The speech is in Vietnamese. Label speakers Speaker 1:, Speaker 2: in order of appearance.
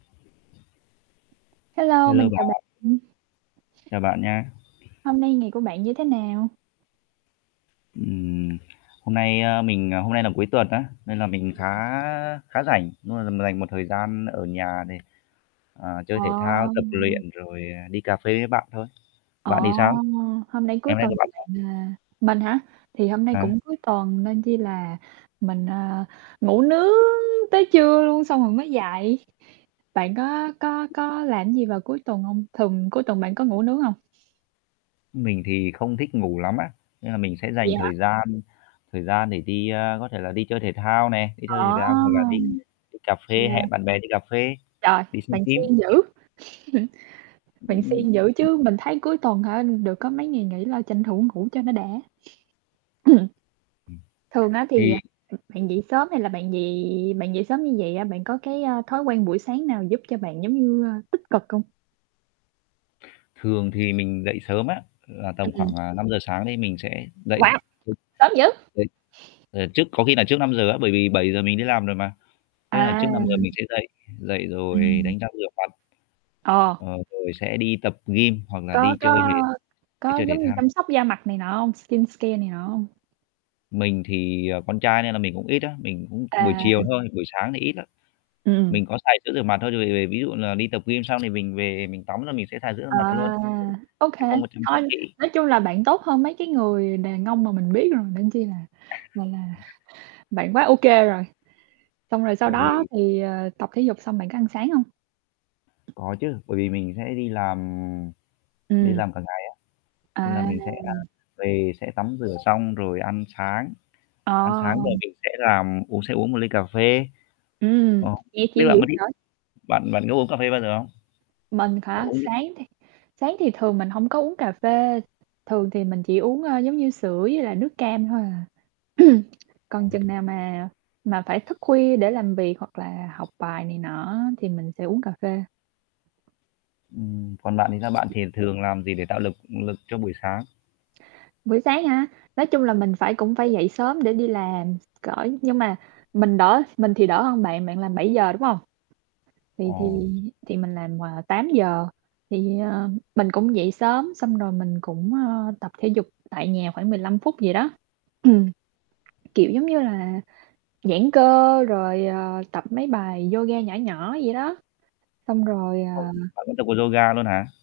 Speaker 1: Hello,
Speaker 2: Hello
Speaker 1: mình chào
Speaker 2: bạn.
Speaker 1: bạn.
Speaker 2: Chào bạn nhá.
Speaker 1: Hôm nay ngày của bạn như thế nào?
Speaker 2: Ừm, hôm nay, ơ, mình hôm nay làm cuối tuần á, nên là mình khá
Speaker 1: Ừm.
Speaker 2: khá rảnh đúng rồi, mình dành một thời gian ở nhà để, ờ, chơi thể thao, tập
Speaker 1: Ồ!
Speaker 2: luyện, rồi, ờ, đi cà phê với bạn thôi.
Speaker 1: Ồ!
Speaker 2: Bạn thì sao?
Speaker 1: Hôm nay
Speaker 2: Ngày
Speaker 1: cuối
Speaker 2: hôm nay
Speaker 1: tuần
Speaker 2: của
Speaker 1: thì
Speaker 2: bạn sao?
Speaker 1: bạn, ờ mình hả? Thì hôm nay
Speaker 2: Hả?
Speaker 1: cũng cuối tuần nên chi là mình, ơ, ngủ nướng tới trưa luôn xong rồi mới dậy. Bạn có có có làm gì vào cuối tuần hông? Thường cuối tuần bạn có ngủ nướng hông?
Speaker 2: Mình thì không thích ngủ lắm á, nên là mình sẽ
Speaker 1: Vậy
Speaker 2: dành
Speaker 1: hả?
Speaker 2: thời gian, thời gian để đi, a, có thể là đi chơi thể thao nè, đi chơi thể
Speaker 1: Ờ.
Speaker 2: thao hoặc là đi đi cà phê,
Speaker 1: Yeah.
Speaker 2: hẹn bạn bè đi cà phê,
Speaker 1: Trời,
Speaker 2: đi xem
Speaker 1: bạn
Speaker 2: phim.
Speaker 1: siêng dữ, bạn
Speaker 2: Ừm,
Speaker 1: siêng dữ
Speaker 2: ừm.
Speaker 1: chứ. Mình thấy cuối tuần hả được có mấy ngày nghỉ là tranh thủ ngủ cho nó đã.
Speaker 2: Ừm,
Speaker 1: Thường á,
Speaker 2: thì
Speaker 1: thì, à, ừm, bạn dậy sớm hay là bạn dậy bạn dậy sớm như vậy á, bạn có cái, ơ, thói quen buổi sáng nào giúp cho bạn giống như, a, tích cực không?
Speaker 2: Thường thì mình dậy sớm á, là tầm khoảng,
Speaker 1: Ừm.
Speaker 2: à, 5:00 sáng đấy mình sẽ dậy.
Speaker 1: Wow!
Speaker 2: Ờ,
Speaker 1: Sớm dữ!
Speaker 2: dậy ờ, trước có khi là trước 5:00 á, bởi vì 7:00 mình đi làm rồi mà. Thế là
Speaker 1: À.
Speaker 2: trước 5:00 mình sẽ dậy, dậy rồi
Speaker 1: Ừm.
Speaker 2: đánh răng, rửa mặt.
Speaker 1: Ờ.
Speaker 2: Ờ, rồi sẽ đi tập gym hoặc là
Speaker 1: Có
Speaker 2: đi
Speaker 1: có
Speaker 2: chơi thể đi
Speaker 1: có
Speaker 2: chơi thể
Speaker 1: giống như
Speaker 2: thao.
Speaker 1: chăm sóc da mặt này nọ hông? Skincare này nọ hông?
Speaker 2: Mình thì, ờ, con trai nên là mình cũng ít á, mình cũng buổi
Speaker 1: À.
Speaker 2: chiều thôi, buổi sáng thì ít lắm,
Speaker 1: Ừm.
Speaker 2: mình có xài sữa rửa mặt thôi. Vì vì ví dụ như là đi tập gym xong thì mình về mình tắm là mình sẽ xài sữa rửa
Speaker 1: À,
Speaker 2: mặt luôn, chứ không
Speaker 1: ô
Speaker 2: chứ
Speaker 1: kê.
Speaker 2: không có chăm sóc
Speaker 1: Thôi
Speaker 2: kỹ.
Speaker 1: nói chung là bạn tốt hơn mấy cái người đàn ông mà mình biết rồi, nên chi là, gọi là, bạn quá ô kê rồi, xong rồi sau
Speaker 2: Tại
Speaker 1: đó
Speaker 2: vì
Speaker 1: thì, ờ, tập thể dục xong bạn có ăn sáng hông?
Speaker 2: Có chứ. Bởi vì mình sẽ đi làm đi
Speaker 1: Ừm.
Speaker 2: làm cả ngày á, nên là
Speaker 1: À.
Speaker 2: mình sẽ, a, về sẽ tắm rửa xong rồi ăn sáng, ăn sáng
Speaker 1: Ờ.
Speaker 2: rồi mình sẽ làm uống sẽ uống một ly cà phê.
Speaker 1: Ừm,
Speaker 2: Ồ,
Speaker 1: nghe
Speaker 2: biết
Speaker 1: chill
Speaker 2: bạn
Speaker 1: dữ
Speaker 2: có thích
Speaker 1: trời.
Speaker 2: bạn bạn có uống cà phê bao giờ không?
Speaker 1: Mình
Speaker 2: Bạn
Speaker 1: hả?
Speaker 2: uống cái
Speaker 1: Sáng thì sáng thì thường mình hông có uống cà phê, thường thì mình chỉ uống, ờ, giống như sữa với lại nước cam thôi à.
Speaker 2: Ờ.
Speaker 1: Còn chừng nào mà mà phải thức khuya để làm việc hoặc là học bài này nọ á, thì mình sẽ uống cà phê.
Speaker 2: Ừm. Còn bạn thì sao? Bạn thì thường làm gì để tạo lực lực cho buổi sáng?
Speaker 1: Buổi sáng hả? Nói chung là mình phải cũng phải dậy sớm để đi làm, cỡ nhưng mà, mình đỡ mình thì đỡ hơn bạn, bạn làm 7:00, đúng hông?
Speaker 2: Ờ.
Speaker 1: Thì thì thì mình làm, ờ, 8:00, thì, ờ, mình cũng dậy sớm, xong rồi mình cũng, ơ, tập thể dục tại nhà khoảng 15 phút gì đó. Kiểu giống như là giãn cơ rồi, ờ, tập mấy bài yoga nhỏ nhỏ vậy đó, xong rồi,
Speaker 2: Ồ,
Speaker 1: ờ
Speaker 2: bạn cũng tập môn yoga luôn hả?